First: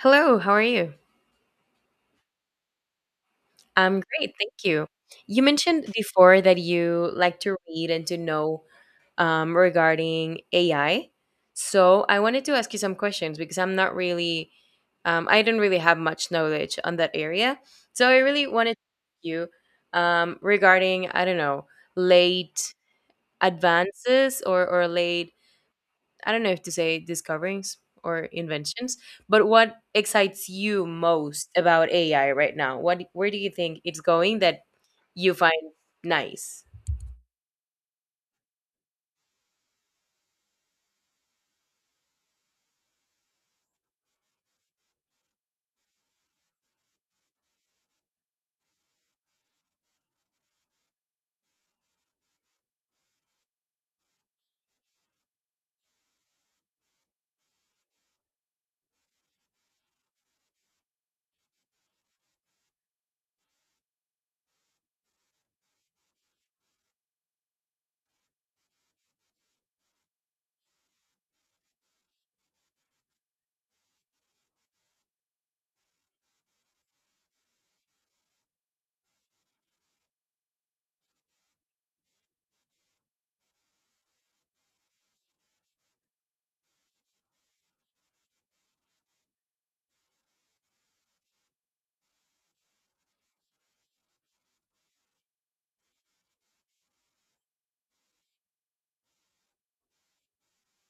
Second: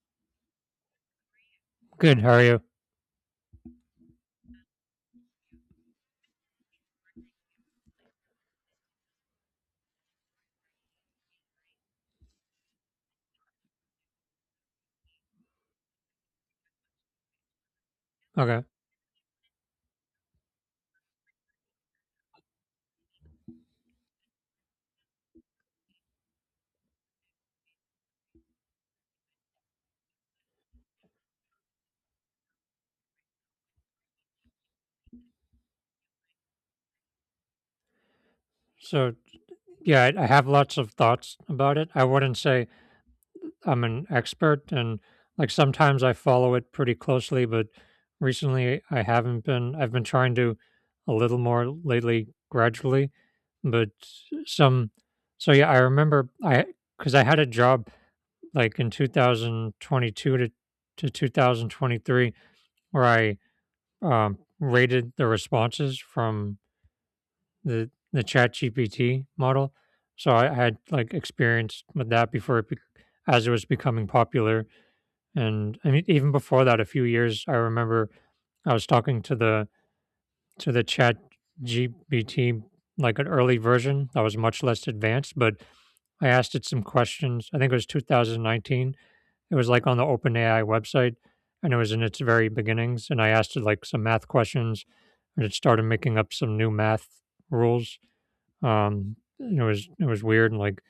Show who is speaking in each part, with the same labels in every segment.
Speaker 1: Hello, how are you?
Speaker 2: Good. How are you?
Speaker 1: I'm great, thank you. You mentioned before that you like to read and to know, regarding AI. So I wanted to ask you some questions because I'm not really, I don't really have much knowledge on that area. So I really
Speaker 2: Okay.
Speaker 1: wanted to ask you regarding, I don't know, late advances or late, I don't know if to say discoverings or inventions, but what excites you most about AI right now? What where do you think it's going that you find nice?
Speaker 2: So yeah, I have lots of thoughts about it. I wouldn't say I'm an expert, and like sometimes I follow it pretty closely, but recently I haven't been. I've been trying to a little more lately, gradually, but some. So yeah, I remember I because I had a job like in 2022 to 2023 where I um, rated the responses from the ChatGPT model. So I had like experience with that before it, as it was becoming popular, and I mean even before that, a few years. I remember I was talking to the ChatGPT like an early version that was much less advanced, but I asked it some questions. I think it was 2019. It was like on the OpenAI website, and it was in its very beginnings. And I asked it like some math questions, and it started making up some new math rules. And it was weird, and like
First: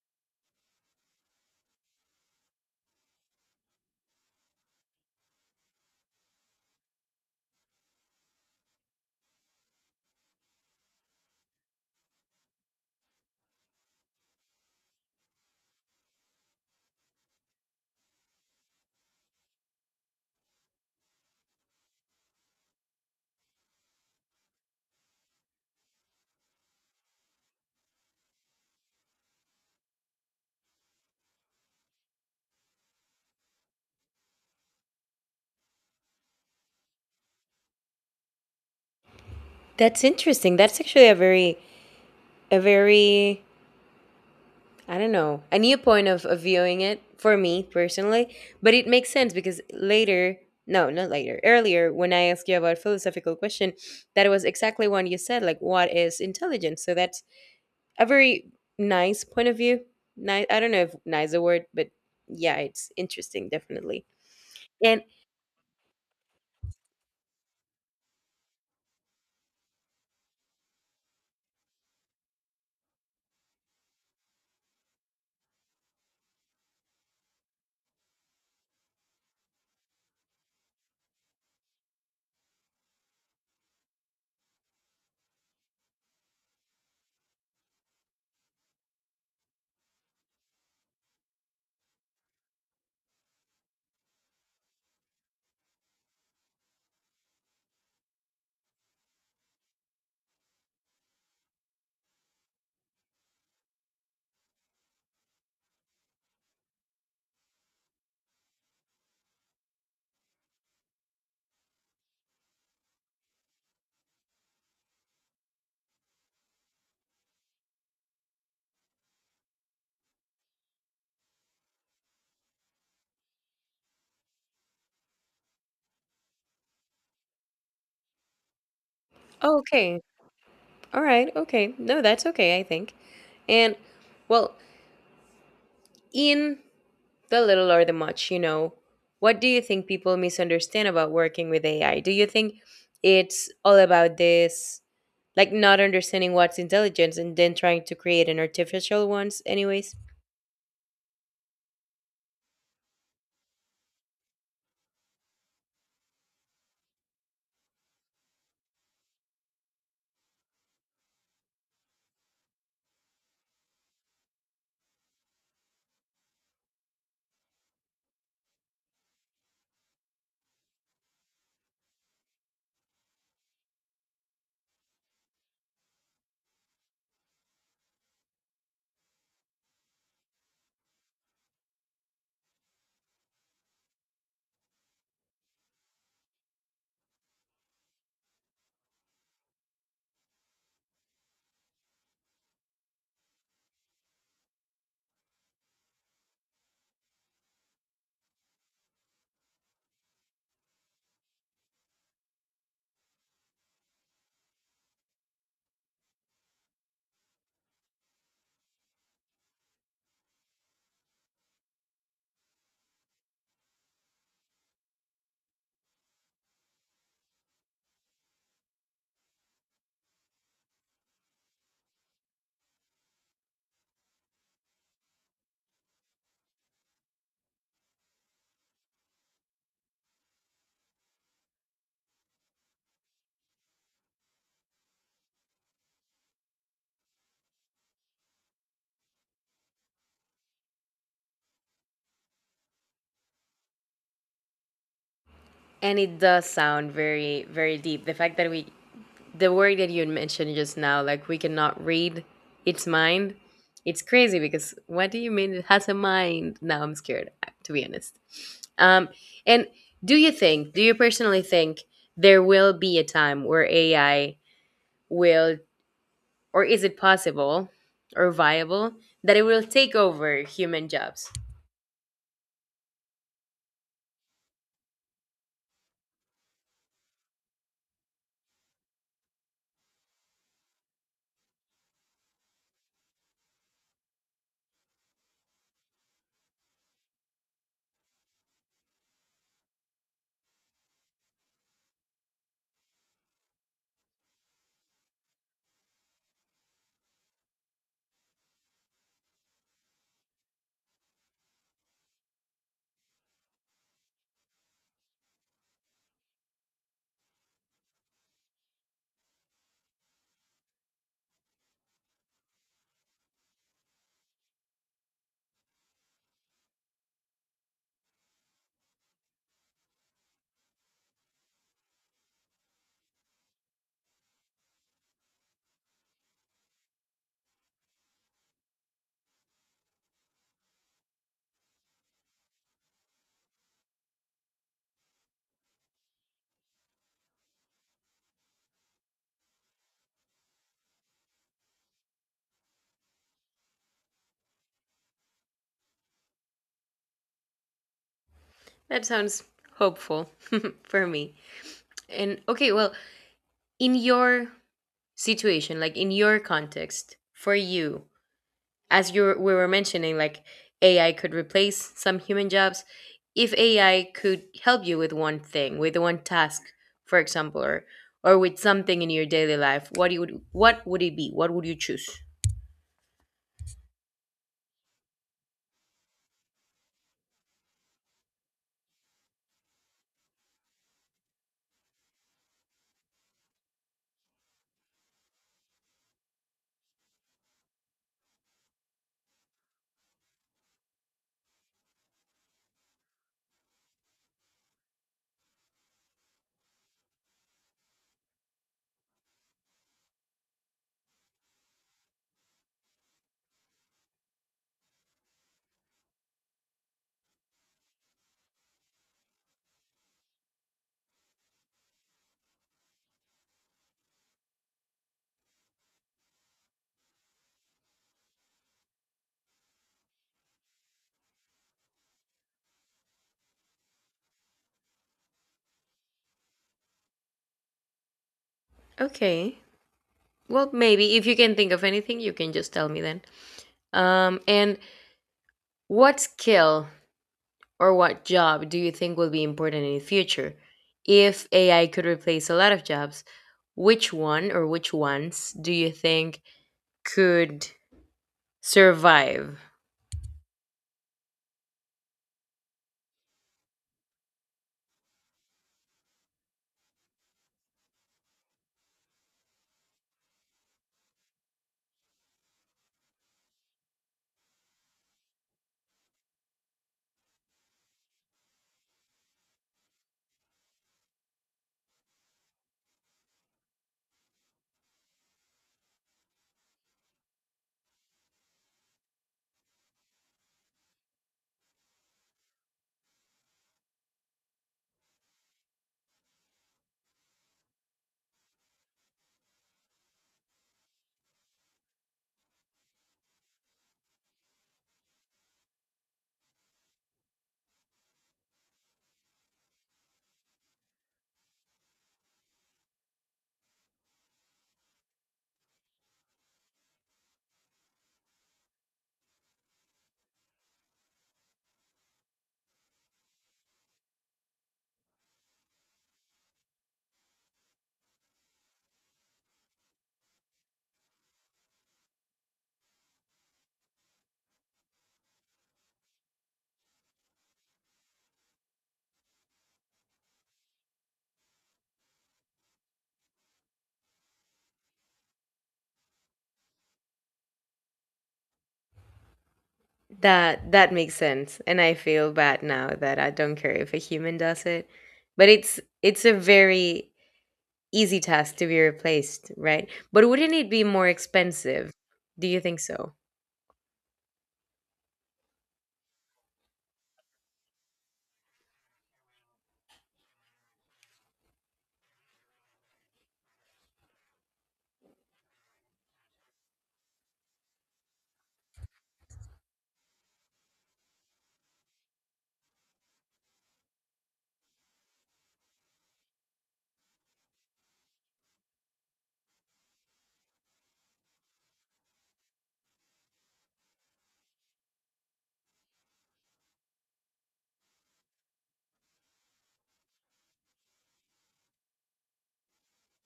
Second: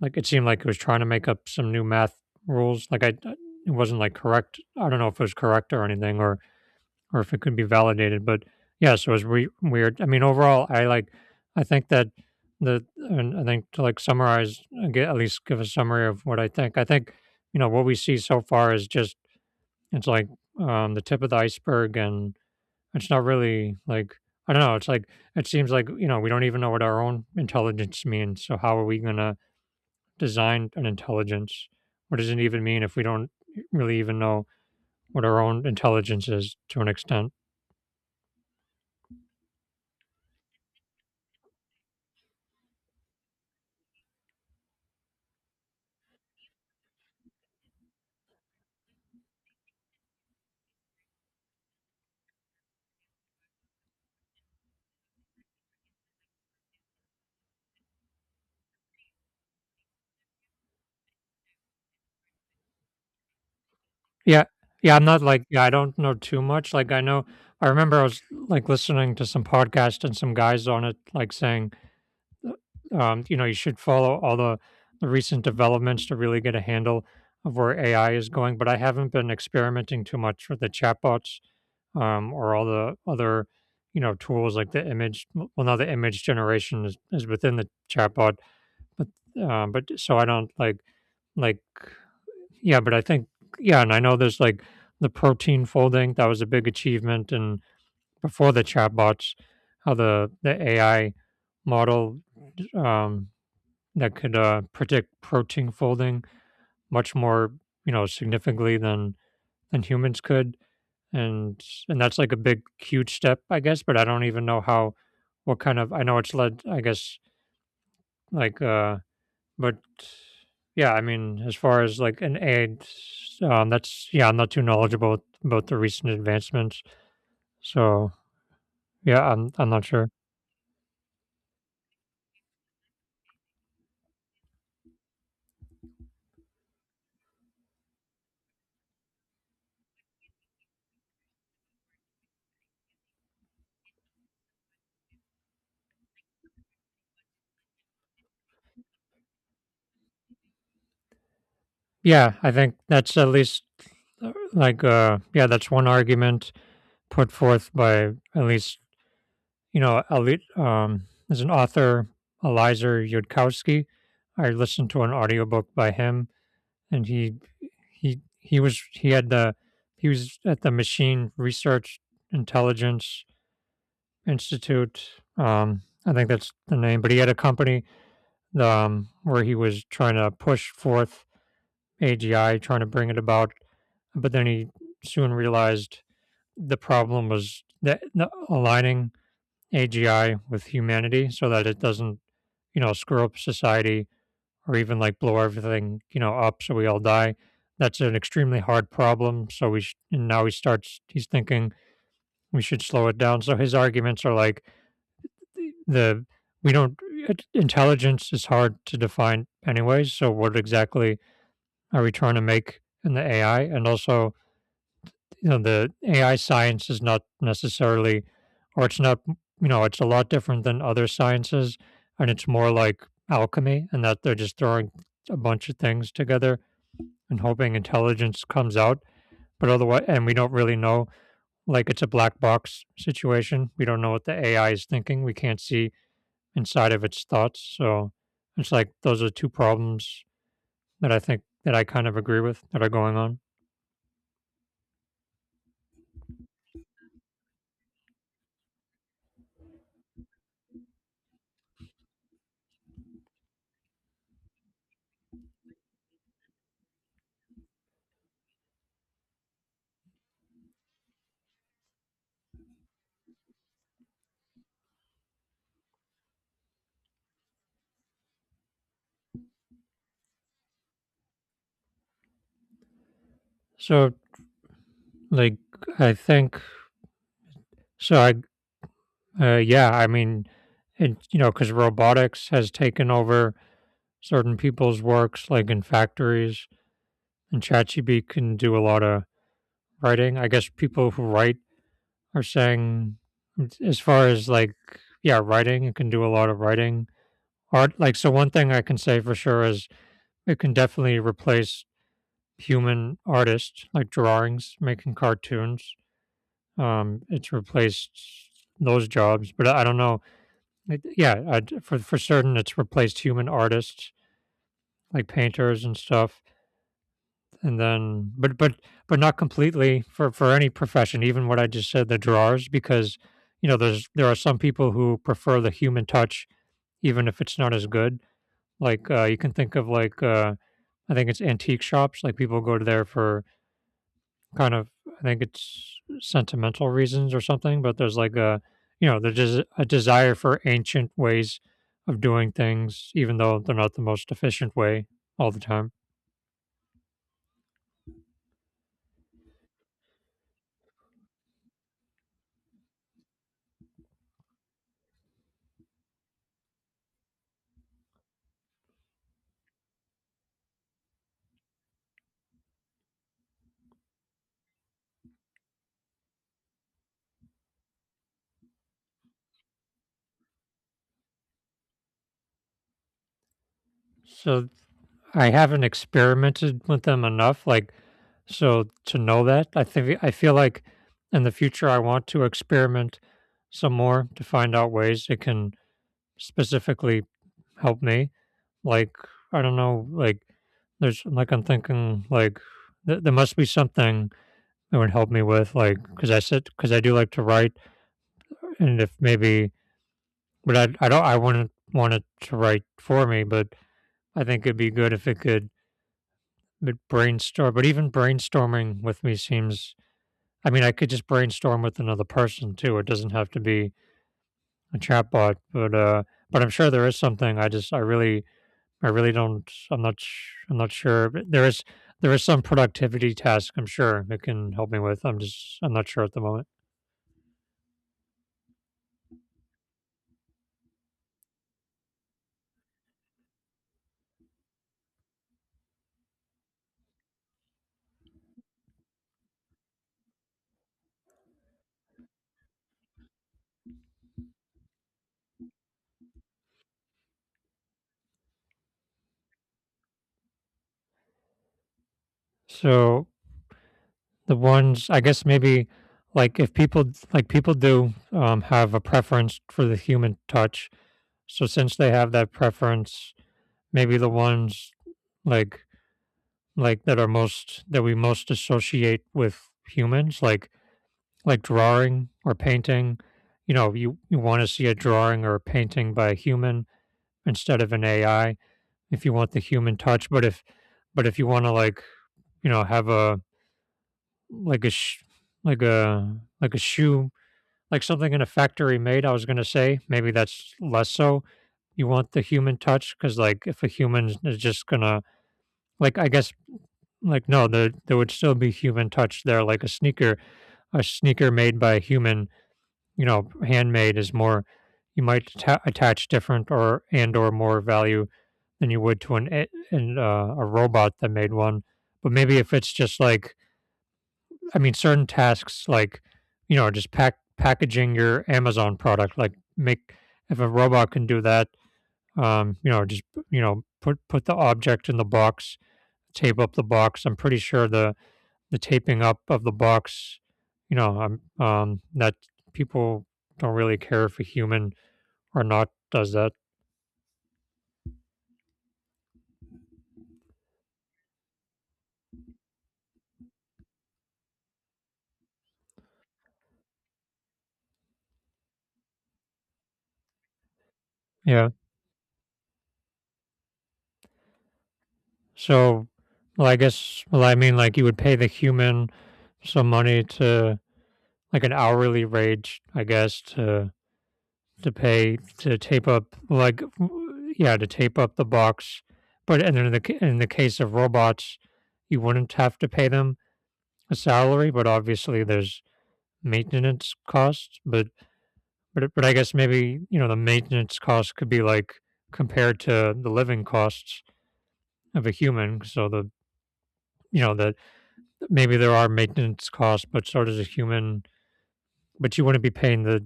Speaker 2: like it seemed like it was trying to make up some new math rules. It wasn't like correct. I don't know if it was correct or anything, or if it could be validated. But yeah, so it was weird. I mean, overall, I like. I think that the and I think to like summarize, at least give a summary of what I think. I think you know what we see so far is just it's like the tip of the iceberg, and it's not really like I don't know. It's like it seems like you know we don't even know what our own intelligence means. So how are we gonna design an intelligence? What does it even mean if we don't really even know what our own intelligence is to an extent?
Speaker 1: That's interesting. That's actually a very a very I don't know, a new point of viewing it for me personally, but it makes sense because later, no, not later. Earlier, when I asked you about philosophical question, that was exactly what you said. Like, what is intelligence? So that's a very nice point of view. I don't know if nice a word, but yeah, it's interesting, definitely.
Speaker 2: Yeah, yeah.
Speaker 1: And
Speaker 2: I'm not like yeah. I don't know too much. Like I know. I remember I was like listening to some podcast and some guys on it like saying you know, you should follow all the recent developments to really get a handle of where AI is going. But I haven't been experimenting too much with the chatbots or all the other, you know, tools like the image. Well, now the image generation is within the chatbot, but but so I don't like yeah. But I think yeah, and I know there's like the protein folding that was a big achievement, and before the chatbots, how the AI model um, that could predict protein folding much more, you know, significantly than humans could, and and that's like a big, huge step, I guess. But I don't even know how, what kind of. I know it's led, I guess, like, uh, but yeah, I mean, as far as like an aid, that's yeah, I'm not too knowledgeable about the recent advancements, so yeah, I'm
Speaker 1: oh,
Speaker 2: I'm not
Speaker 1: okay,
Speaker 2: sure.
Speaker 1: all right, okay. No, that's okay, I think. And well, in the little or the much, what do you think people misunderstand about working with AI? Do you think it's all about this, like not understanding what's intelligence and then trying to create an artificial ones, anyways?
Speaker 2: Yeah, I think that's at least yeah, that's one argument put forth by at least you know, there's an author, Elizer Yudkowsky. I listened to an audiobook by him, and he had the he was at the Machine Research Intelligence Institute. I think that's the name, but he had a company where he was trying to push forth AGI, trying to bring it about. But then he soon realized the problem was that aligning AGI with humanity so that it doesn't, you know, screw up society or even like blow everything, you know, up so we all die. That's an extremely hard problem. And now he's thinking we should slow it down. So his arguments are like the, we don't, it- intelligence is hard to define anyways. So what exactly are we trying to make in the AI? And also, you know the AI science is not necessarily, or it's not you know it's a lot different than other sciences, and it's more like alchemy, and that they're just throwing a bunch of things together and hoping intelligence comes out. But otherwise, and we don't really know, like it's a black box situation. We don't know what the AI is thinking. We can't see inside of its thoughts. So it's like those are two problems that I think that I kind of agree with that are going on.
Speaker 1: And it does sound very, very deep. The fact that we the word that you had mentioned just now, like we cannot read its mind. It's crazy because what do you mean it has a mind? Now I'm scared, to be honest. Um, and do you personally think there will be a time where AI will, or is it possible or viable that it will take over human jobs?
Speaker 2: So like I think so I yeah, I mean, it, you know, because robotics has taken over certain people's works, like in factories, and ChatGPT can do a lot of writing. I guess people who write are saying, as far as like, yeah, writing, it can do a lot of writing. Art, like, so one thing I can say for sure is it can definitely replace human artists, like drawings, making cartoons. It's replaced those jobs, but I don't know. Like, yeah, I d for certain, it's replaced human artists, like painters and stuff, and then but not completely for any profession, even what I just said, the drawers, because, you know, there are some people who prefer the human touch even if it's not as good. You can think of, I think it's antique shops, like, people go to there for kind of I think it's sentimental reasons or something, but there's like a you know there's just a desire for ancient ways of doing things, even though they're not the most efficient way all the time.
Speaker 1: That sounds hopeful for me. And okay, well, in your situation, like in your context, for you, as you we were mentioning, like AI could replace some human jobs. If AI could help you with one thing, with one task, for example, or with something in your daily life, what would it be? What would you choose?
Speaker 2: So I haven't experimented with them enough, like so to know that. I think I feel like in the future I want to experiment some more to find out ways it can specifically help me. Like, I don't know, like, there's like, I'm thinking, like, there must be something that would help me with, like, because because I do like to write, and if maybe, but I wouldn't want it to write for me, but I think it'd be good if it could but brainstorm, but even brainstorming with me seems, I mean, I could just brainstorm with another person too. It doesn't have to be a chatbot, but I'm sure there is something. I really don't. I'm not sure. But there is some productivity task I'm sure it can help me with. I'm just. I'm not sure at the moment.
Speaker 1: Okay. Well, maybe if you can think of anything, you can just tell me then. And what skill or what job do you think will be important in the future? If AI could replace a lot of jobs, which one or which ones do you think could survive.
Speaker 2: So the ones I guess maybe like if people like people do have a preference for the human touch. So since they have that preference, maybe the ones like that are most that we most associate with humans, like drawing or painting. You want to see a drawing or a painting by a human instead of an AI if you want the human touch. But if you want to like you know have a like a sh- like a like a shoe like something in a factory made, I was gonna say maybe that's less so. You want the human touch because like if a human is just gonna like I guess like no there would still be human touch there like a sneaker made by a human you know, handmade is more you might attach different or and or more value than you would to a robot that made one. But maybe if it's just like I mean, certain tasks like, you know, just packaging your Amazon product, like make if a robot can do that, you know, just, you know, put the object in the box, tape up the box. I'm pretty sure the taping up of the box, that people don't really care if a human or not does that.
Speaker 1: That makes sense. And I feel bad now that I don't care if a human does it. But it's a very easy task to be replaced, right? But wouldn't it be more
Speaker 2: Yeah.
Speaker 1: expensive? Do you think so?
Speaker 2: So, well, I guess, well, I mean, like you would pay the human some money to like an hourly rate, I guess, to pay to tape up like yeah, to tape up the box. But and then in in the case of robots, you wouldn't have to pay them a salary, but obviously there's maintenance costs. But I guess maybe, you know, the maintenance cost could be like compared to the living costs of a human. So the you know that maybe there are maintenance costs, but so does a human. But you wouldn't be paying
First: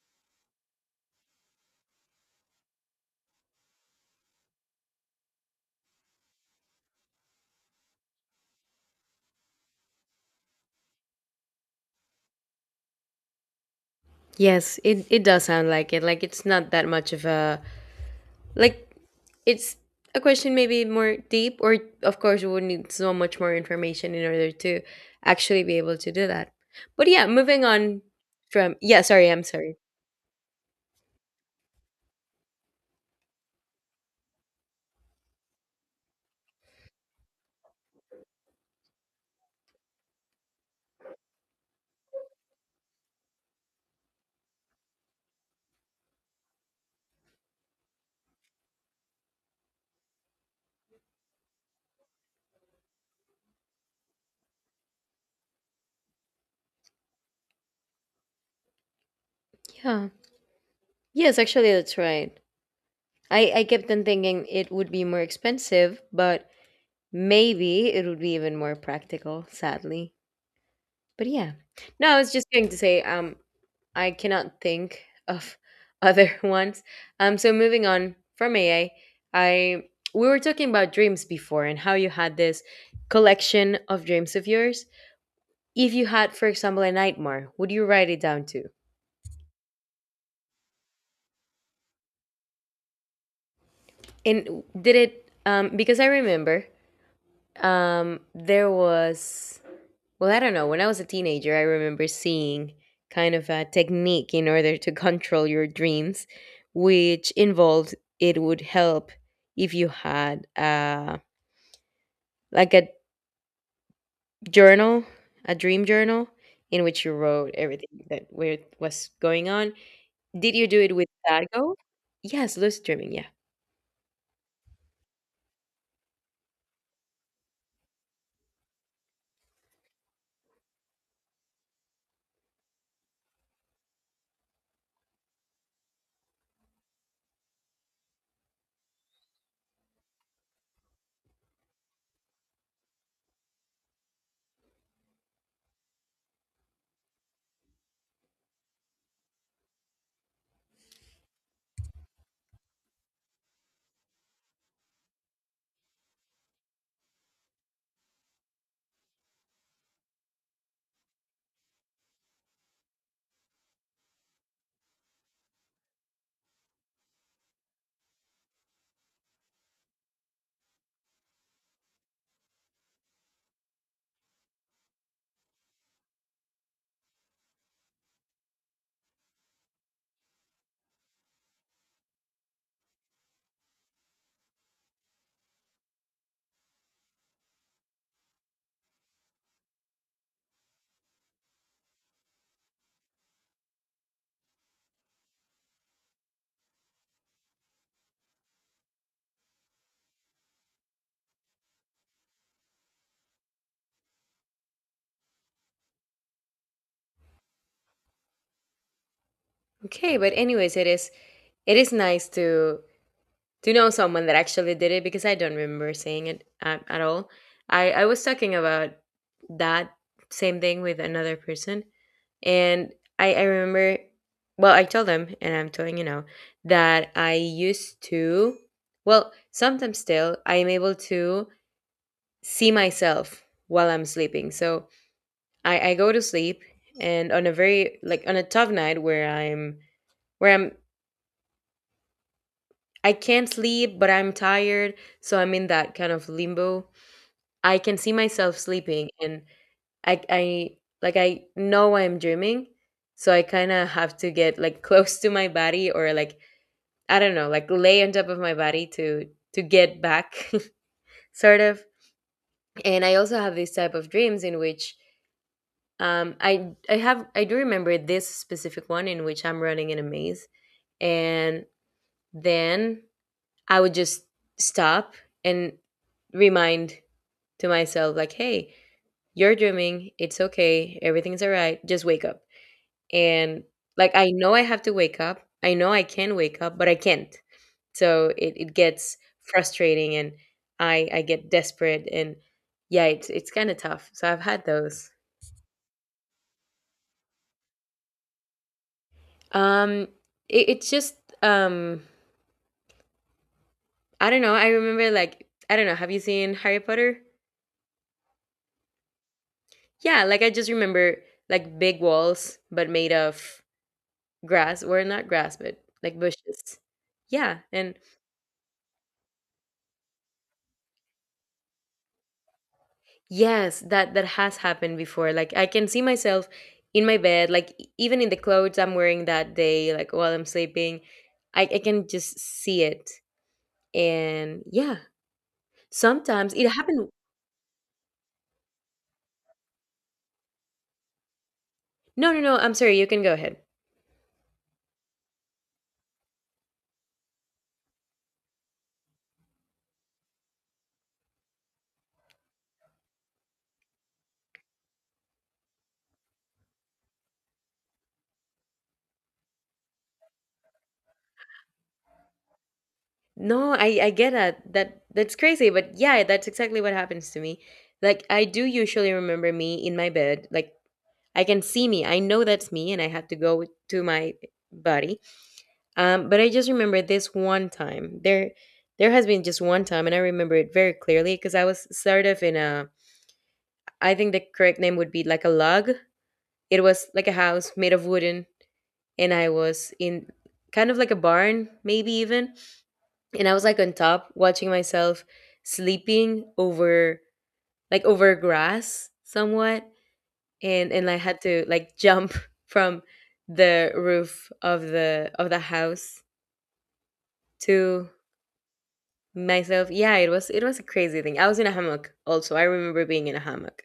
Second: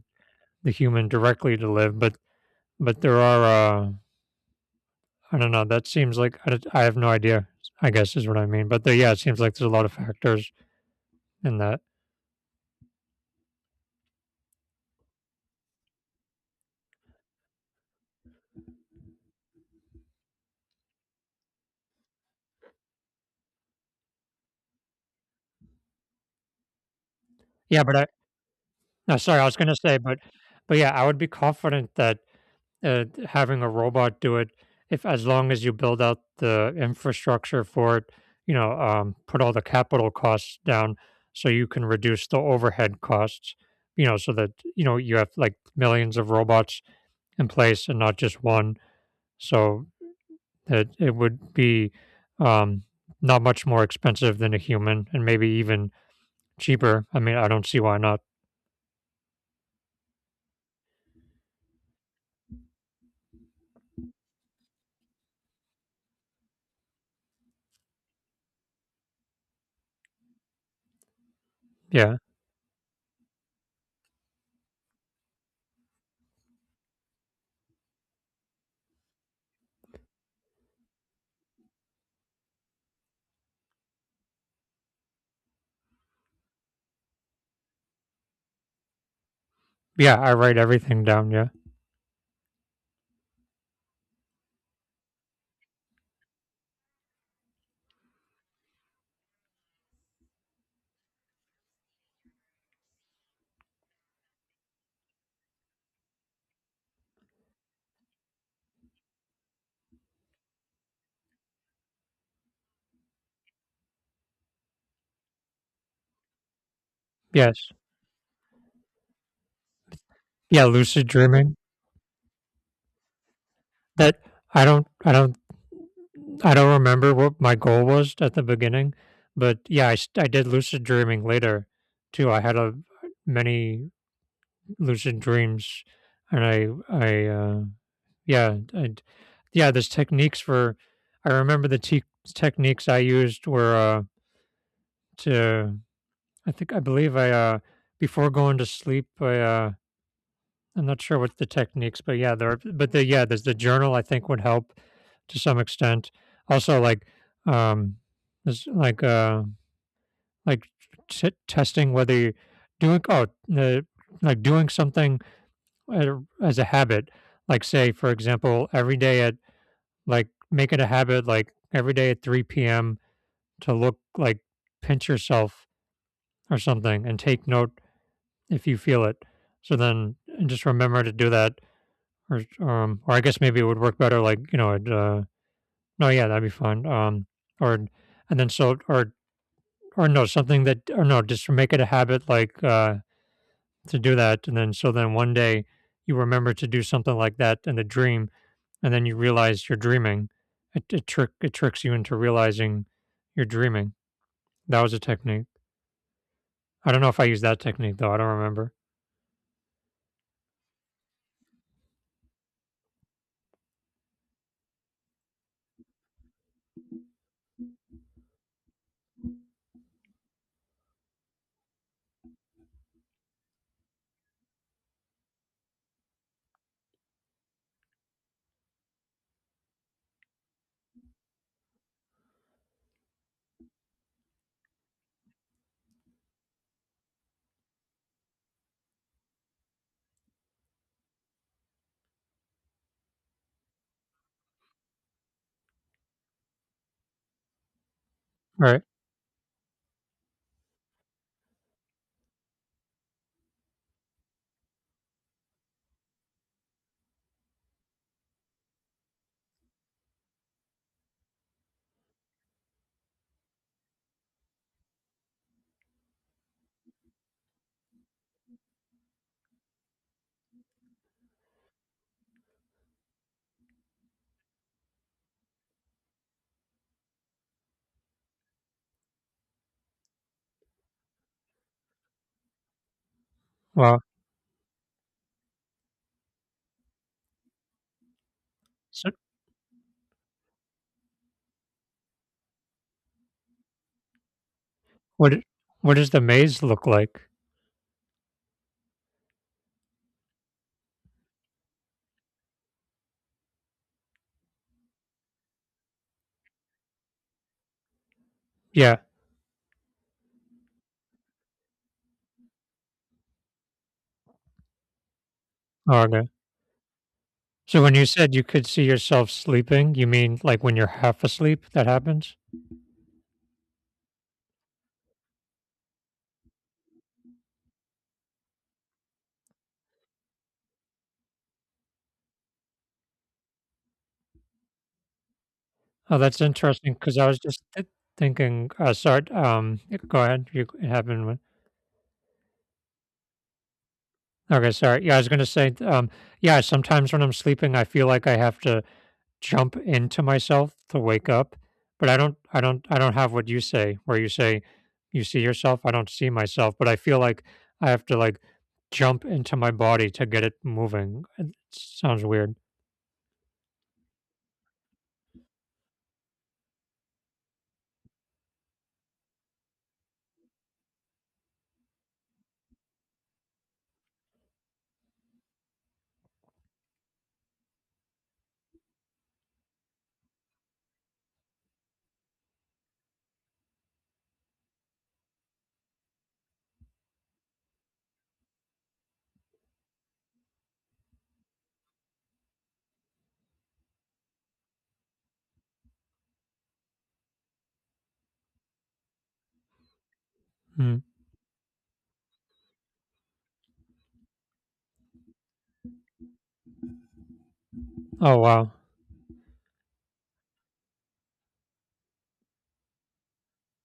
Speaker 2: the human directly to live. But there are. I don't know. That seems like I have no idea. I guess is what I mean. But there, yeah, it seems like there's a lot of factors in that.
Speaker 1: Yes, it does sound like it. Like it's not that much of a, like, it's a question maybe more deep, or of course we would need so much more information in order to actually be able to do that. But yeah, moving
Speaker 2: Yeah, but
Speaker 1: on
Speaker 2: I,
Speaker 1: from, yeah,
Speaker 2: No,
Speaker 1: sorry,
Speaker 2: sorry,
Speaker 1: I'm
Speaker 2: I was gonna
Speaker 1: sorry.
Speaker 2: say, but yeah, I would be confident that having a robot do it, if as long as you build out the infrastructure for it, you know, put all the capital costs down, so you can reduce the overhead costs, you know, so that you know you have like millions of robots in place and not just one, so that it would be um, not much more expensive than a human, and maybe even cheaper. I mean, I don't see why not.
Speaker 1: Yeah. Yes, actually, that's right. I kept on thinking it would be more expensive, but maybe it would be even more practical, sadly. But yeah. No,
Speaker 2: Yeah,
Speaker 1: I was just going to say, I cannot think of other ones. So moving on from AA, we were talking about dreams before and how you had this collection of dreams of yours. If you had, for example, a nightmare, would you write it down too?
Speaker 2: yeah, I write everything down. Yeah.
Speaker 1: And did it because I remember, there was, well, I don't know. When I was a teenager, I remember seeing kind of a technique in order to control your dreams, which involved, it would help if you had, like a journal, a dream journal in which you wrote
Speaker 2: Yes.
Speaker 1: everything that where was going on. Did
Speaker 2: Yeah,
Speaker 1: you do it
Speaker 2: lucid
Speaker 1: with that
Speaker 2: dreaming.
Speaker 1: goal? Yes, lucid dreaming. Yeah.
Speaker 2: That I don't I don't I don't remember what my goal was at the beginning, but yeah, I did lucid dreaming later too. I had a many lucid dreams and I, yeah, there's techniques for I remember the te techniques I used were, to I think I believe I, before going to sleep, I I'm not sure what's the techniques, but yeah, there's the journal. I think would help to some extent. Also, like, um, there's like testing whether you're doing oh, uh, like doing something at as a habit. Like, say for example, every day at like make it a habit, like every day at 3 p.m. to look like pinch yourself or something and take note if you feel it. So then and just remember to do that or I guess maybe it would work better like you know, it, no, yeah, that'd be fun. Or and then so or no, something that or no, just to make it a habit to do that, and then so then one day you remember to do something like that in the dream, and then you realize you're dreaming. It tricks you into realizing you're dreaming. That was a technique. I don't know if I used that technique though. I don't remember.
Speaker 1: Okay, but anyways, it is nice to. Do you know someone that actually did it? Because I don't remember seeing it at all. I was talking about that same thing with another person. And I remember, well, I told them, and I'm telling you now, that I used to, well, sometimes still, I am able to see myself while I'm sleeping. So I go to sleep, and on a very, like, on a tough night where I'm, I can't sleep, but I'm tired. So I'm in that kind of limbo, I can see myself
Speaker 2: All right.
Speaker 1: sleeping, and I like, I know I'm dreaming, so I kind of have to get like close to my body, or like, I don't know, like lay on top of my body to get back sort of. And I also have this type of dreams in which I do remember this specific one in which I'm running in a maze, and then I would just stop and remind to myself like, hey, you're dreaming. It's okay. Everything's all right. Just wake up. And
Speaker 2: Well,
Speaker 1: like, I know I have to wake up. I know I can wake up, but I can't. So it
Speaker 2: so
Speaker 1: gets frustrating, and I get desperate. And yeah, it's kind of tough. So I've had those.
Speaker 2: what i- what does the maze look like?
Speaker 1: Um, it's just, um, I don't know. I remember, like, I don't know. Have you seen Harry Potter?
Speaker 2: Yeah.
Speaker 1: Yeah. Like, I just remember like big walls, but made of grass, or not grass, but
Speaker 2: Oh,
Speaker 1: like
Speaker 2: okay.
Speaker 1: bushes. Yeah,
Speaker 2: So
Speaker 1: and
Speaker 2: when you said you could see yourself sleeping, you mean like when you're half asleep that happens?
Speaker 1: yes, that has happened before. Like I can see myself in my bed, like even in the clothes I'm wearing that day, like while I'm sleeping, I can just see it. And yeah,
Speaker 2: Oh, that's
Speaker 1: sometimes it
Speaker 2: interesting
Speaker 1: happened.
Speaker 2: because I was just thinking. Sorry. Go ahead. You it happened when.
Speaker 1: No, no, no. I'm sorry. You can go ahead.
Speaker 2: Okay, sorry. Yeah, I was gonna say. Yeah, sometimes when I'm sleeping, I feel like I have to jump into myself to wake up, but I don't have what you say where you say you see yourself, I don't see myself, but I feel like I have to like jump into my body to get it moving. It sounds weird.
Speaker 1: No, I get that. That's crazy, but yeah, that's exactly what happens to me. Like I do usually remember me in my bed. Like I can see me. I know that's me, and I have to go to my body. But I just remember this one time. There has been just one time, and I remember it very clearly because I was sort of in a, I think the correct name would be like a log. It was like a house made of wooden, and I was in kind of like a barn, maybe even. And I was like on top watching myself sleeping over, like over grass somewhat, and
Speaker 2: Mm.
Speaker 1: I had to like jump from the roof of the house to
Speaker 2: Oh wow.
Speaker 1: myself. Yeah, it was a crazy thing. I was in a hammock also. I remember being in a hammock.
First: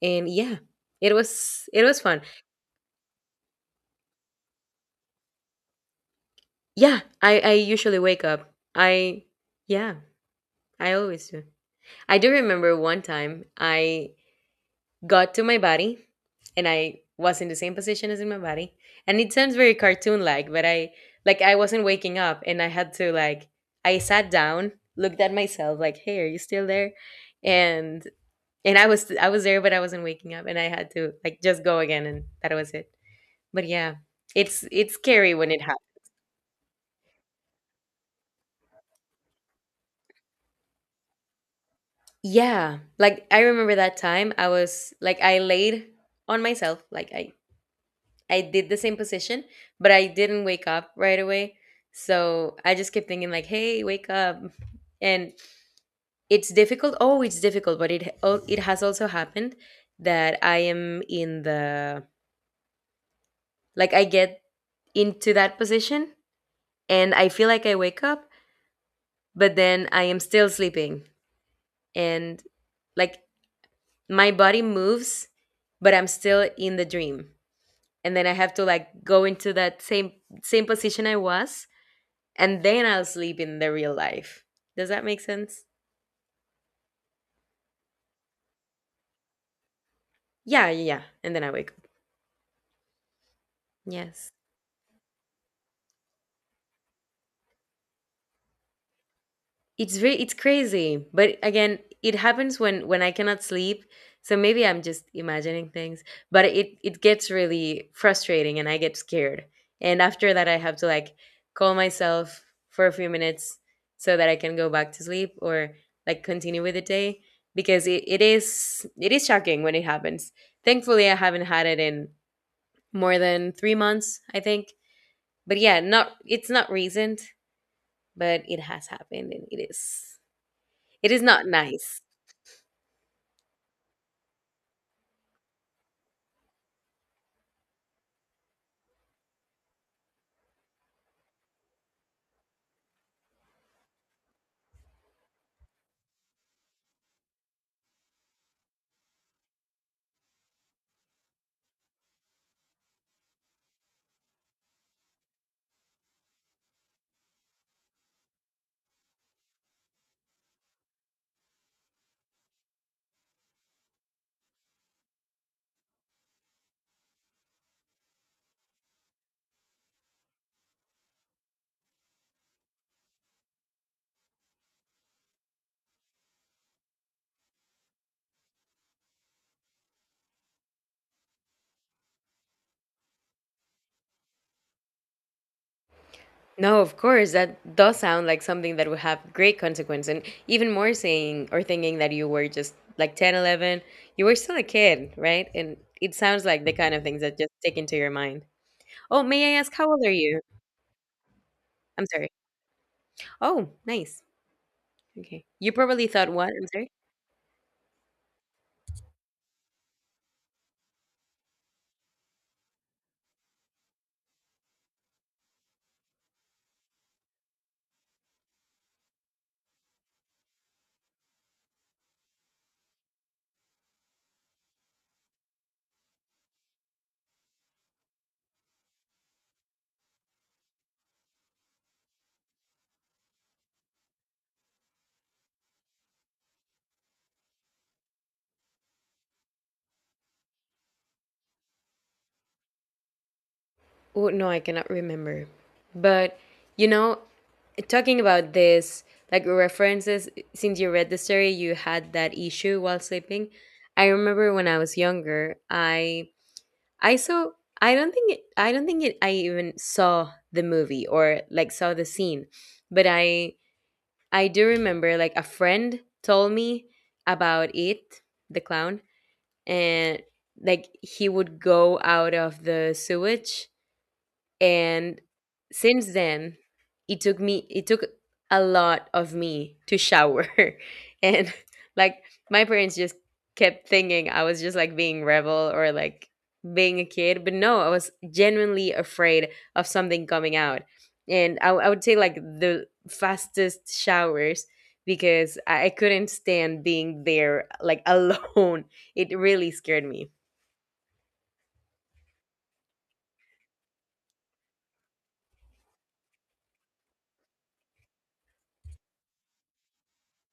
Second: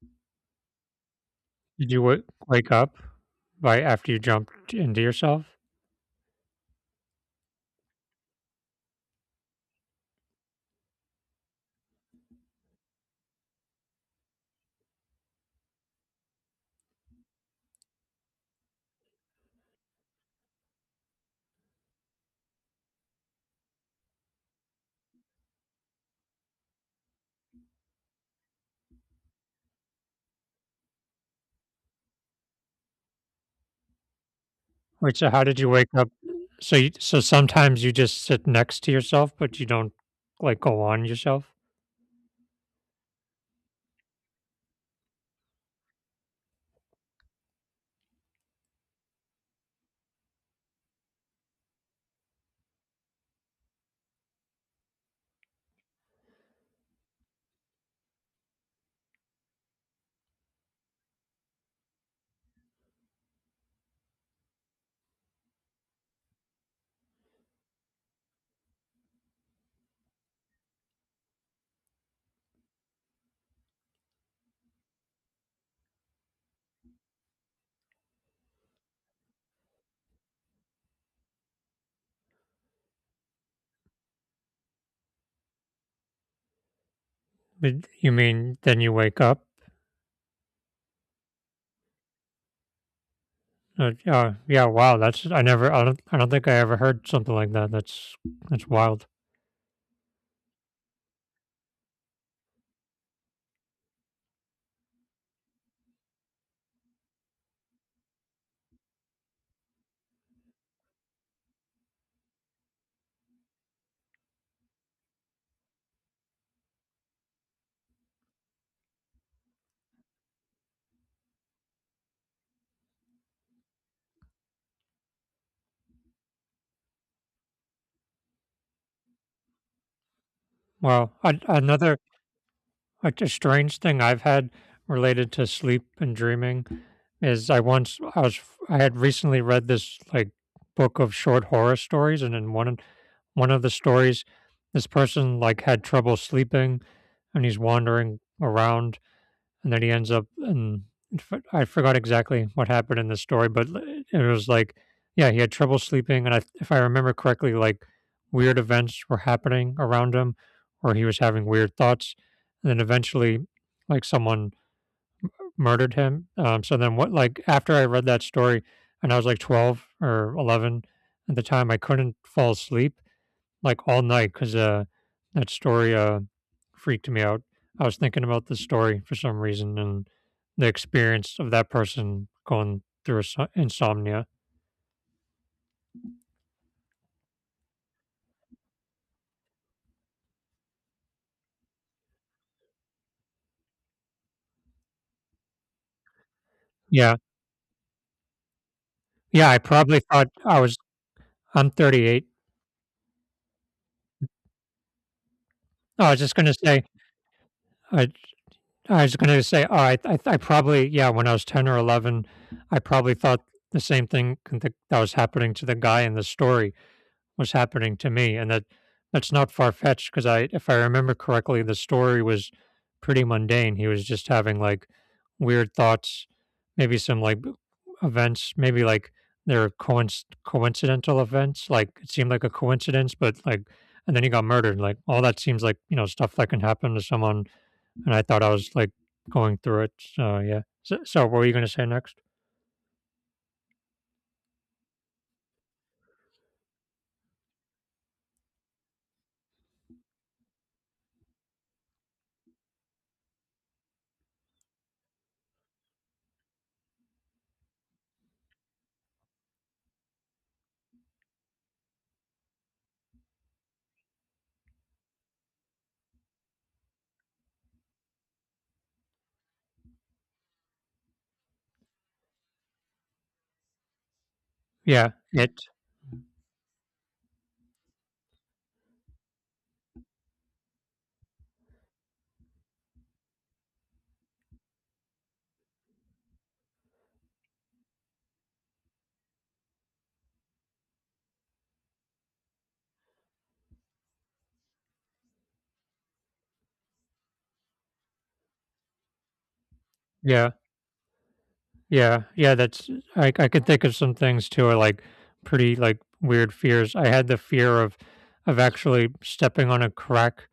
Speaker 1: And yeah, it was
Speaker 2: Did you
Speaker 1: fun.
Speaker 2: wake up by after you jumped into yourself?
Speaker 1: Yeah, I usually wake up. I yeah, I always do. I do remember one time I got to my body, and I was in the same position as in my body. And it sounds very cartoon like, but I wasn't waking up, and I had to like, I sat down, looked at myself like, "Hey, are you still there?" And and I was there, but I wasn't waking up, and I had to like just go again, and that was it. But yeah, it's
Speaker 2: Wait, so
Speaker 1: scary
Speaker 2: how
Speaker 1: when
Speaker 2: did
Speaker 1: it
Speaker 2: you
Speaker 1: happens.
Speaker 2: wake up? So sometimes you just sit next to yourself, but you don't like go on yourself?
Speaker 1: Yeah, like I remember that time I was like I laid on myself, like I did the same position, but I didn't wake up right away. So I just kept thinking like, "Hey, wake up." And it's difficult. Oh, it's difficult, but it has also happened that I am in the, like, I get into that position, and I feel like I wake up, but then I am still sleeping, and like my body moves, but I'm still in the dream, and then I have to like go into that same position I was, and then I'll sleep in the real life. Does that make sense?
Speaker 2: But you mean then you wake up?
Speaker 1: Yeah, yeah, yeah. And then I wake up. Yes.
Speaker 2: Yeah, yeah, wow, that's I don't think I ever heard something like that. That's wild.
Speaker 1: It's very it's crazy. But again, it happens when I cannot sleep. So maybe I'm just imagining things, but it gets really frustrating, and I get scared. And after that I have to like call myself for a few minutes so that I can go back to sleep, or like continue with the day because it is shocking when it happens. Thankfully I haven't had it in more than 3 months, I think. But yeah, not it's not recent, but it has happened, and it
Speaker 2: Wow.
Speaker 1: is
Speaker 2: I,
Speaker 1: not
Speaker 2: another
Speaker 1: nice.
Speaker 2: Like a strange thing I've had related to sleep and dreaming is I once I was I had recently read this like book of short horror stories, and in one of the stories, this person like had trouble sleeping, and he's wandering around and then he ends up and I forgot exactly what happened in the story, but it was like, yeah, he had trouble sleeping, and I, if I remember correctly, like weird events were happening around him, or he was having weird thoughts, and then eventually, like someone murdered him. So then, what? Like after I read that story, and I was like 12 or 11 at the time, I couldn't fall asleep like all night because that story freaked me out. I was thinking about the story for some reason and the experience of that person going through insomnia.
Speaker 1: No, of course, that does sound like something that would have great consequence. And even more saying or thinking that you were just like 10, 11, you were still a kid, right? And it sounds like the kind of
Speaker 2: Yeah,
Speaker 1: things that just stick into your mind. Oh,
Speaker 2: yeah.
Speaker 1: may
Speaker 2: I
Speaker 1: I ask, how
Speaker 2: probably
Speaker 1: old are
Speaker 2: thought
Speaker 1: you?
Speaker 2: I was. I'm
Speaker 1: I'm
Speaker 2: 38.
Speaker 1: sorry. Oh, nice. Okay. You
Speaker 2: Oh,
Speaker 1: probably
Speaker 2: I was
Speaker 1: thought,
Speaker 2: just
Speaker 1: what?
Speaker 2: gonna
Speaker 1: I'm
Speaker 2: say.
Speaker 1: sorry.
Speaker 2: I I was gonna say. Oh, I probably yeah. When I was 10 or 11, I probably thought the same thing that was happening to the guy in the story. Was happening to me, and that's not far fetched because I, if I remember correctly, the story was pretty mundane. He was just having like weird thoughts, maybe some like events, maybe like they're coincidental events. Like it seemed like a coincidence, but like, and then he got murdered. Like all that seems like you know stuff that can happen to someone. And I thought I was like going through it. So yeah. So, so what were you going to say next?
Speaker 1: Oh, no, I cannot remember. But, you know, talking about this, like references, since you read the story, you had that issue while sleeping. I remember when I was younger, I saw I don't think it, I don't think it, I even saw the movie or like saw the scene, but I do remember like a friend told me about it, the clown, and like he would go out of the sewage,
Speaker 2: Yeah.
Speaker 1: and
Speaker 2: It.
Speaker 1: since then it took a lot of me to shower and like my parents just kept thinking I was just like being rebel or like being a kid, but no, I was genuinely afraid of something coming out. And I would say like the fastest showers because I couldn't stand being there like alone. It really scared me.
Speaker 2: Yeah. Yeah, yeah, that's I could think of some things too are like pretty like weird fears. I had the fear of actually stepping on a crack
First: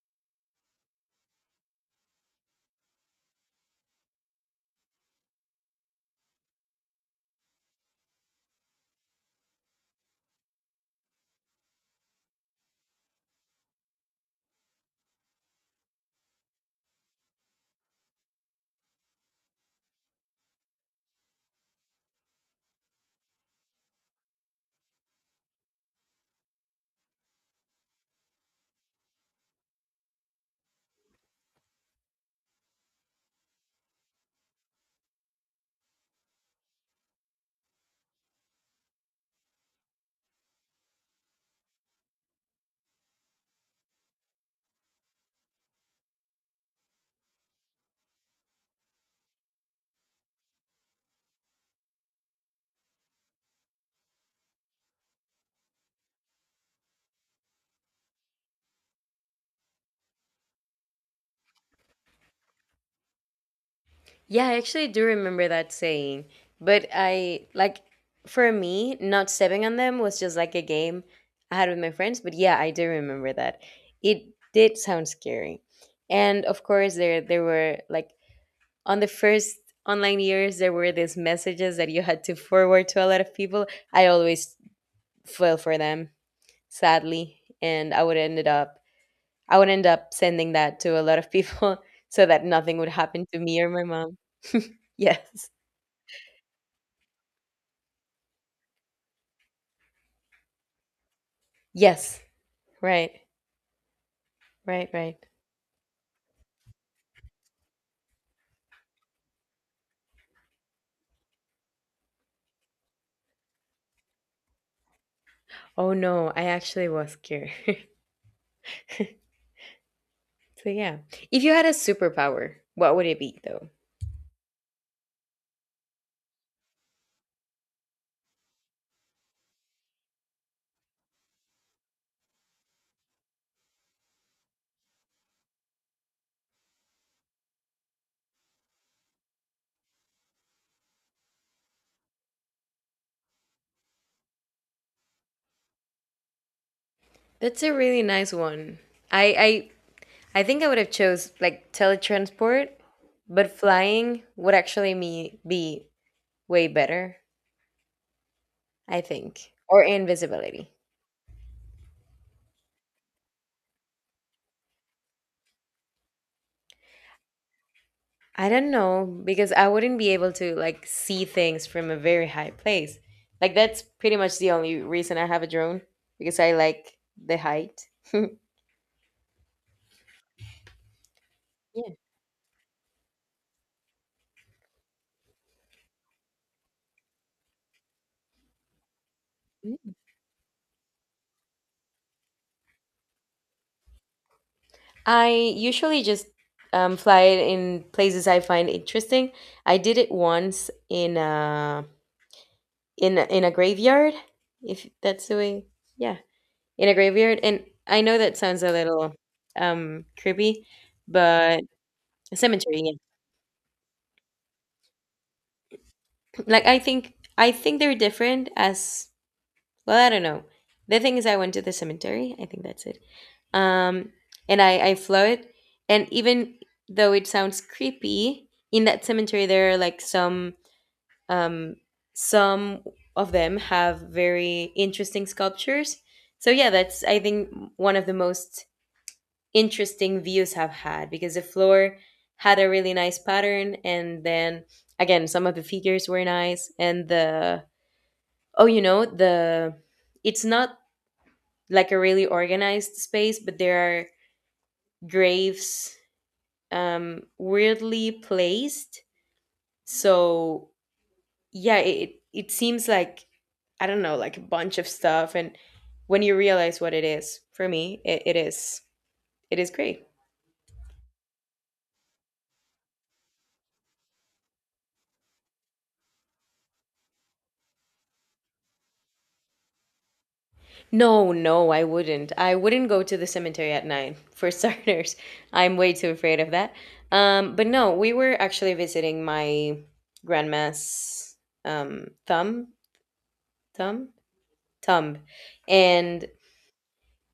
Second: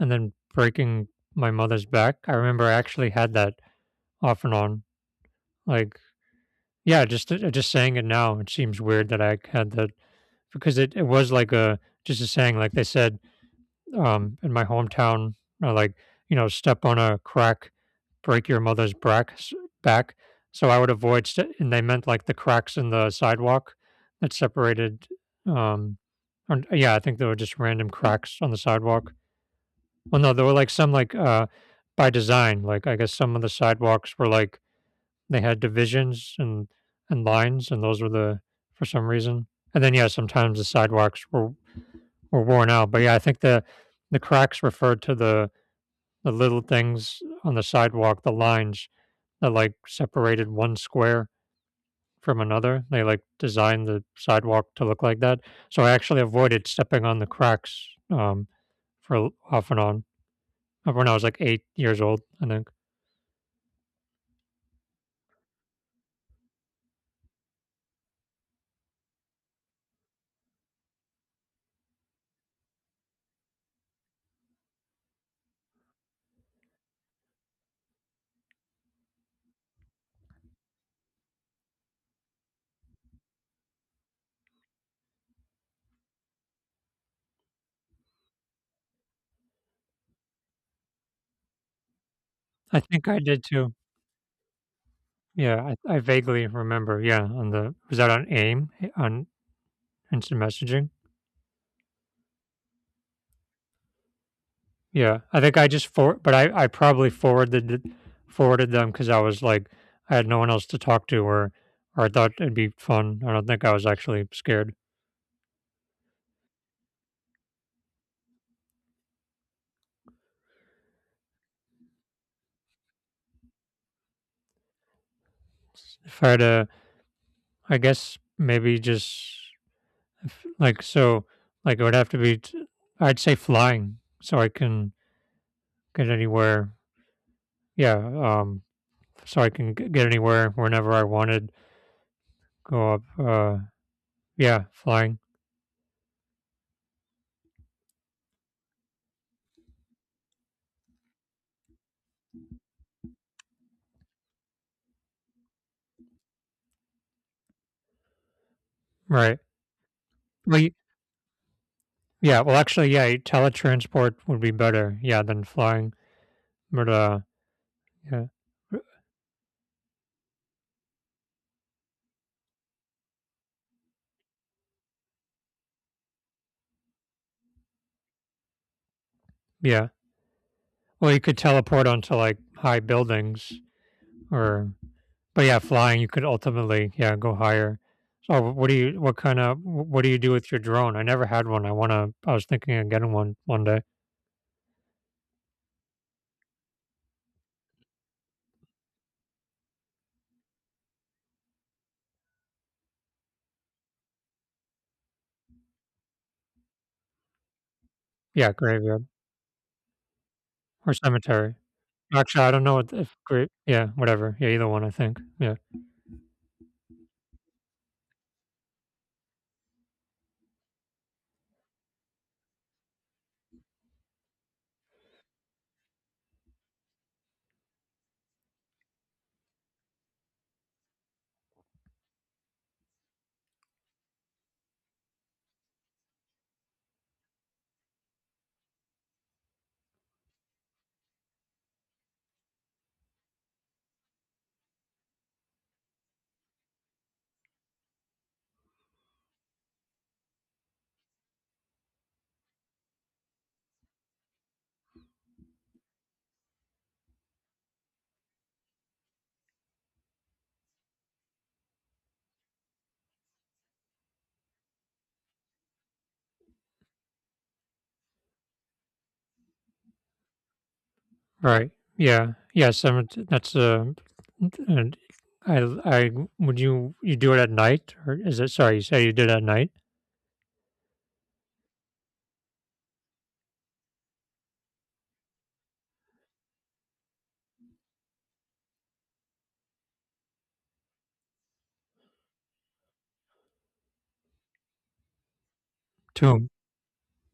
Speaker 2: and then breaking my mother's back. I remember I actually had that off and on. Like, yeah, just saying it now, it seems weird that I had that because it was like a just a saying, like they said, in my hometown, like, you know, step on a crack, break your mother's back. So I would avoid, and they meant like the cracks in the sidewalk that separated. Um, or, yeah, I think there were just random cracks on the sidewalk. Well, no, there were like some like by design. Like I guess some of the sidewalks were like they had divisions and lines, and those were the for some reason. And then yeah, sometimes the sidewalks were worn out. But yeah, I think the cracks referred to the little things on the sidewalk, the lines that like separated one square from another. They like designed the sidewalk to look like that. So I actually avoided stepping on the cracks for off and on when I was like 8 years old. I think
Speaker 1: Yeah, I actually do remember that saying. But I like, for me, not stepping on them was just like a game I had with my friends. But yeah, I do remember that. It did sound scary. And of course there were like, on the first online years, there were these messages that you had to forward to a lot of people. I always fell for them, sadly. And I would end up sending that to a lot of people so that nothing
Speaker 2: I
Speaker 1: would
Speaker 2: think I
Speaker 1: happen to
Speaker 2: did
Speaker 1: me or
Speaker 2: too.
Speaker 1: my mom. Yes.
Speaker 2: Yeah, I vaguely remember. Yeah, on the was that on AIM on instant messaging?
Speaker 1: Yes. Right, right, right.
Speaker 2: Yeah, I think I probably forwarded them because I was like I had no one else to talk to, or I thought it'd be fun. I don't think I was actually scared.
Speaker 1: Oh no, I actually was scared. So yeah, if you had a superpower, what would it be though?
Speaker 2: If I had to, I guess maybe just if, like so, like it would have to be. I'd say flying, so I can get anywhere. Yeah, so I can get anywhere whenever I wanted. Go up. Yeah, flying.
Speaker 1: That's a really nice one. I I think I would have chose like teletransport, but flying would actually me be way better, I
Speaker 2: Right.
Speaker 1: think, or invisibility.
Speaker 2: Well, Yeah, well, actually, yeah, teletransport would be better, yeah, than flying. But yeah,
Speaker 1: I don't know, because I wouldn't be able to like see things from a very high place. Like that's pretty much the only reason I have a drone, because I like the height.
Speaker 2: yeah. Well, you could teleport
Speaker 1: Yeah.
Speaker 2: onto like high buildings, or but yeah, flying you could ultimately yeah go higher. So what do you do with your drone? I never had one. I wanna. I was thinking of getting one one day.
Speaker 1: I usually just fly it in places I find interesting. I did it once in a in a graveyard, if that's the way. Yeah, in a graveyard, and I know that
Speaker 2: Yeah,
Speaker 1: sounds a
Speaker 2: graveyard
Speaker 1: little creepy,
Speaker 2: or cemetery.
Speaker 1: but a
Speaker 2: Actually, I don't know
Speaker 1: cemetery.
Speaker 2: what
Speaker 1: Yeah.
Speaker 2: if great. Yeah, whatever. Yeah, either one. I think. Yeah.
Speaker 1: Like I think they're different as— Well, I don't know. The thing is, I went to the cemetery. I think that's it. Um, and I float, and even though it sounds creepy, in that cemetery there are like um some of them have very interesting sculptures. So yeah, that's I think one of the most interesting views I've had, because the floor had a really nice pattern, and then again some of the figures were nice, and the— oh, you know, the— it's not like a really organized space, but there are graves weirdly placed. So yeah, it seems like, I don't know, like a bunch of stuff, and when you realize what it is, for me, it, it is great.
Speaker 2: Right. Yeah. Yes. That's and I I would you you do it at night or is it? Sorry, you say you did it at night.
Speaker 1: No, no, I wouldn't. I wouldn't go to the cemetery at night for starters. I'm way too afraid of that. But no, we were actually visiting my grandma's thumb thumb Thumb and
Speaker 2: Tomb.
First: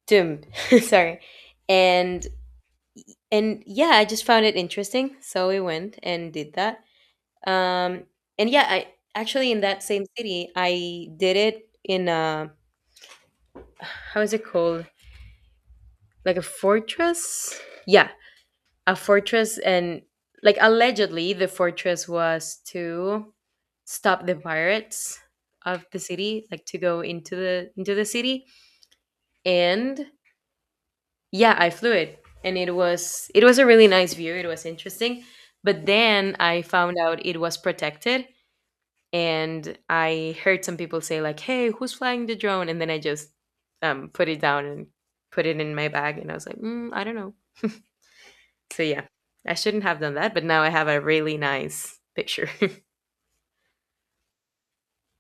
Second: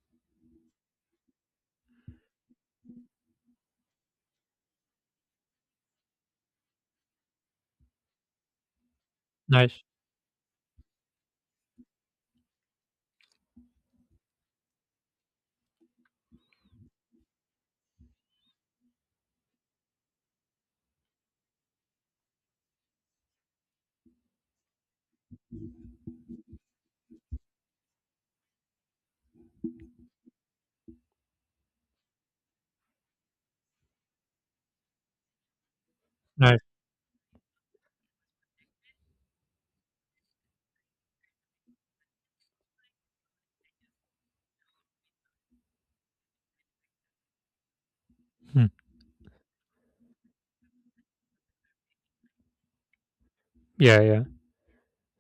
Speaker 1: Tumb. Sorry. And and yeah, I just found it interesting, so we went and did that. Um and yeah, I actually, in that
Speaker 2: Nice.
Speaker 1: same city, I did it in a— how is it called? Like a fortress? Yeah, a fortress, and like allegedly the fortress was to stop the pirates of the city, like to go into the city. And yeah, I flew it, and it was a really nice view. It was interesting, but then
Speaker 2: Nice.
Speaker 1: I found out it was protected, and I heard some people say like, hey, who's flying the drone? And then I just put it down and put it in my bag, and I was like, mm, I don't know.
Speaker 2: Hmm.
Speaker 1: So yeah, I shouldn't have done that, but now I have a really nice picture.
Speaker 2: Yeah. Yeah.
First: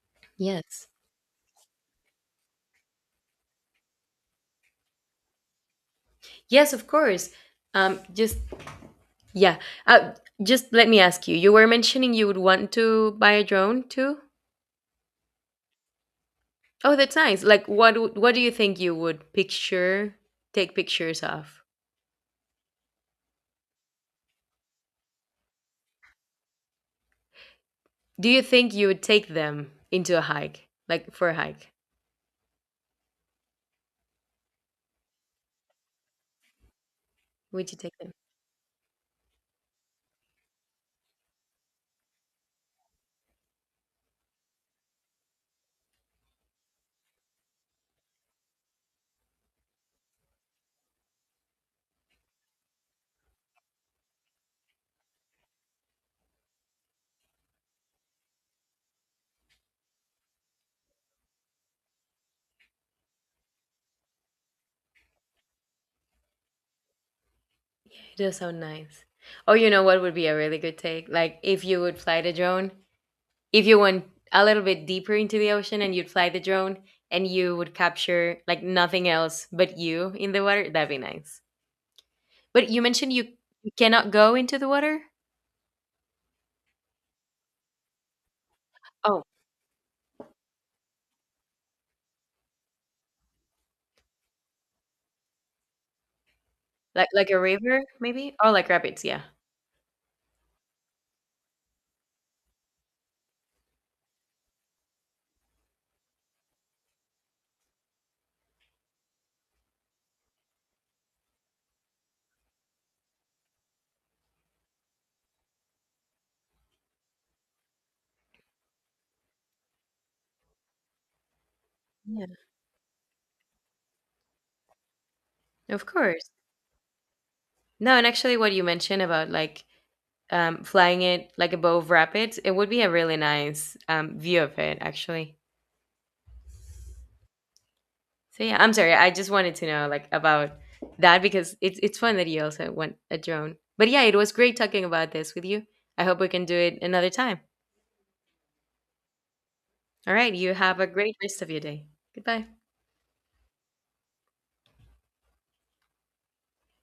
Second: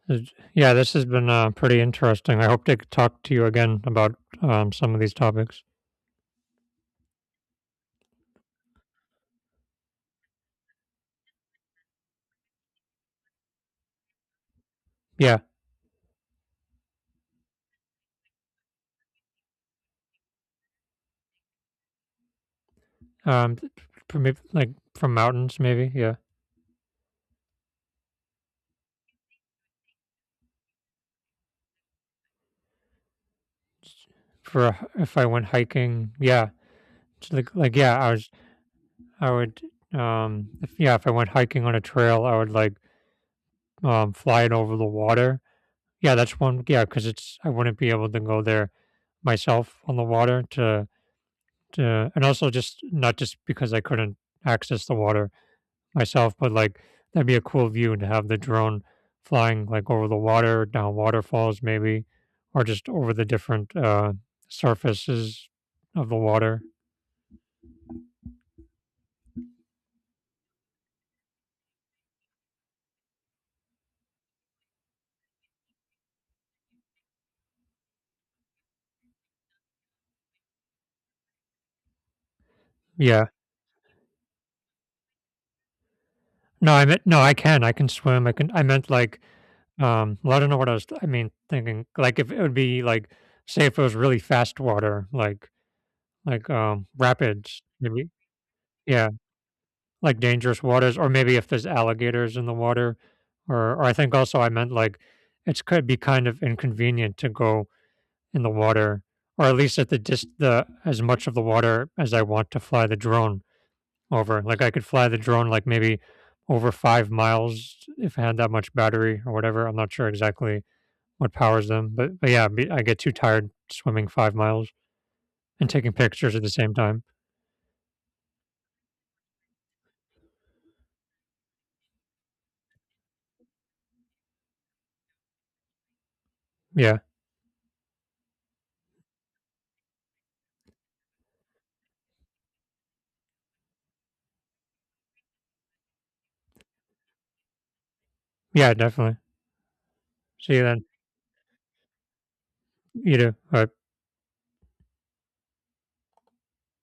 Speaker 2: It's- Yeah.
Speaker 1: Yes.
Speaker 2: This has been pretty interesting. I hope to talk to you again about some of these topics.
Speaker 1: Yes, of course. Just, yeah, uh, just let me ask you, you were mentioning you would want to buy a drone too.
Speaker 2: Yeah.
Speaker 1: Oh, that's nice. Like what what do you think you would picture take pictures of?
Speaker 2: Um, th- for me, like from mountains maybe. Yeah.
Speaker 1: Do you think you would take them into a hike? Like for a hike?
Speaker 2: For a if I went hiking. Yeah. It's
Speaker 1: Would
Speaker 2: like
Speaker 1: you take
Speaker 2: yeah, I
Speaker 1: them?
Speaker 2: was I would if, yeah if I went hiking on a trail I would like flying over the water. Yeah, that's one. Yeah, because it's I wouldn't be able to go there myself on the water to, and also just not just because I couldn't access the water myself, but like that'd be a cool view to have the drone flying like over the water, down waterfalls maybe, or just over the different surfaces of the water.
Speaker 1: It does sound nice. Oh, you know what would be a really good take? Like if you would fly the drone, if you went a little bit deeper into the ocean and you'd fly the drone, and you would capture like nothing else but you in the water, that'd be nice. But you mentioned
Speaker 2: Yeah.
Speaker 1: you cannot go into the water?
Speaker 2: No, I meant no, I can. I can swim. I can. I meant like,
Speaker 1: Oh,
Speaker 2: well, I don't know what I was. I mean, thinking like if it would be like, say, if it was really fast water, like,
Speaker 1: like a
Speaker 2: rapids,
Speaker 1: river
Speaker 2: maybe.
Speaker 1: maybe? Oh, like rapids,
Speaker 2: Yeah,
Speaker 1: yeah.
Speaker 2: like dangerous waters, or maybe if there's alligators in the water, or I think also I meant like it could be kind of inconvenient to go in the water, or at least at the dis the as much of the water as I want to fly the drone over. Like I could fly the drone like maybe over 5 miles if I had that much battery or whatever. I'm not sure exactly what powers them,
Speaker 1: Yeah,
Speaker 2: but yeah, I get too tired swimming 5 miles and
Speaker 1: of
Speaker 2: taking
Speaker 1: course.
Speaker 2: pictures at the same time.
Speaker 1: No, and actually, what you mentioned about like flying it like above rapids, it would be a really nice view of it, actually.
Speaker 2: Yeah,
Speaker 1: So yeah, I'm sorry. I just wanted to know like about that, because it's fun that you also want a drone. But yeah, it was great talking about this with you. I hope we can do it another time.
Speaker 2: yeah, definitely.
Speaker 1: All right, you
Speaker 2: See you
Speaker 1: have
Speaker 2: then.
Speaker 1: a great rest of your day. Goodbye.
Speaker 2: You do. All right.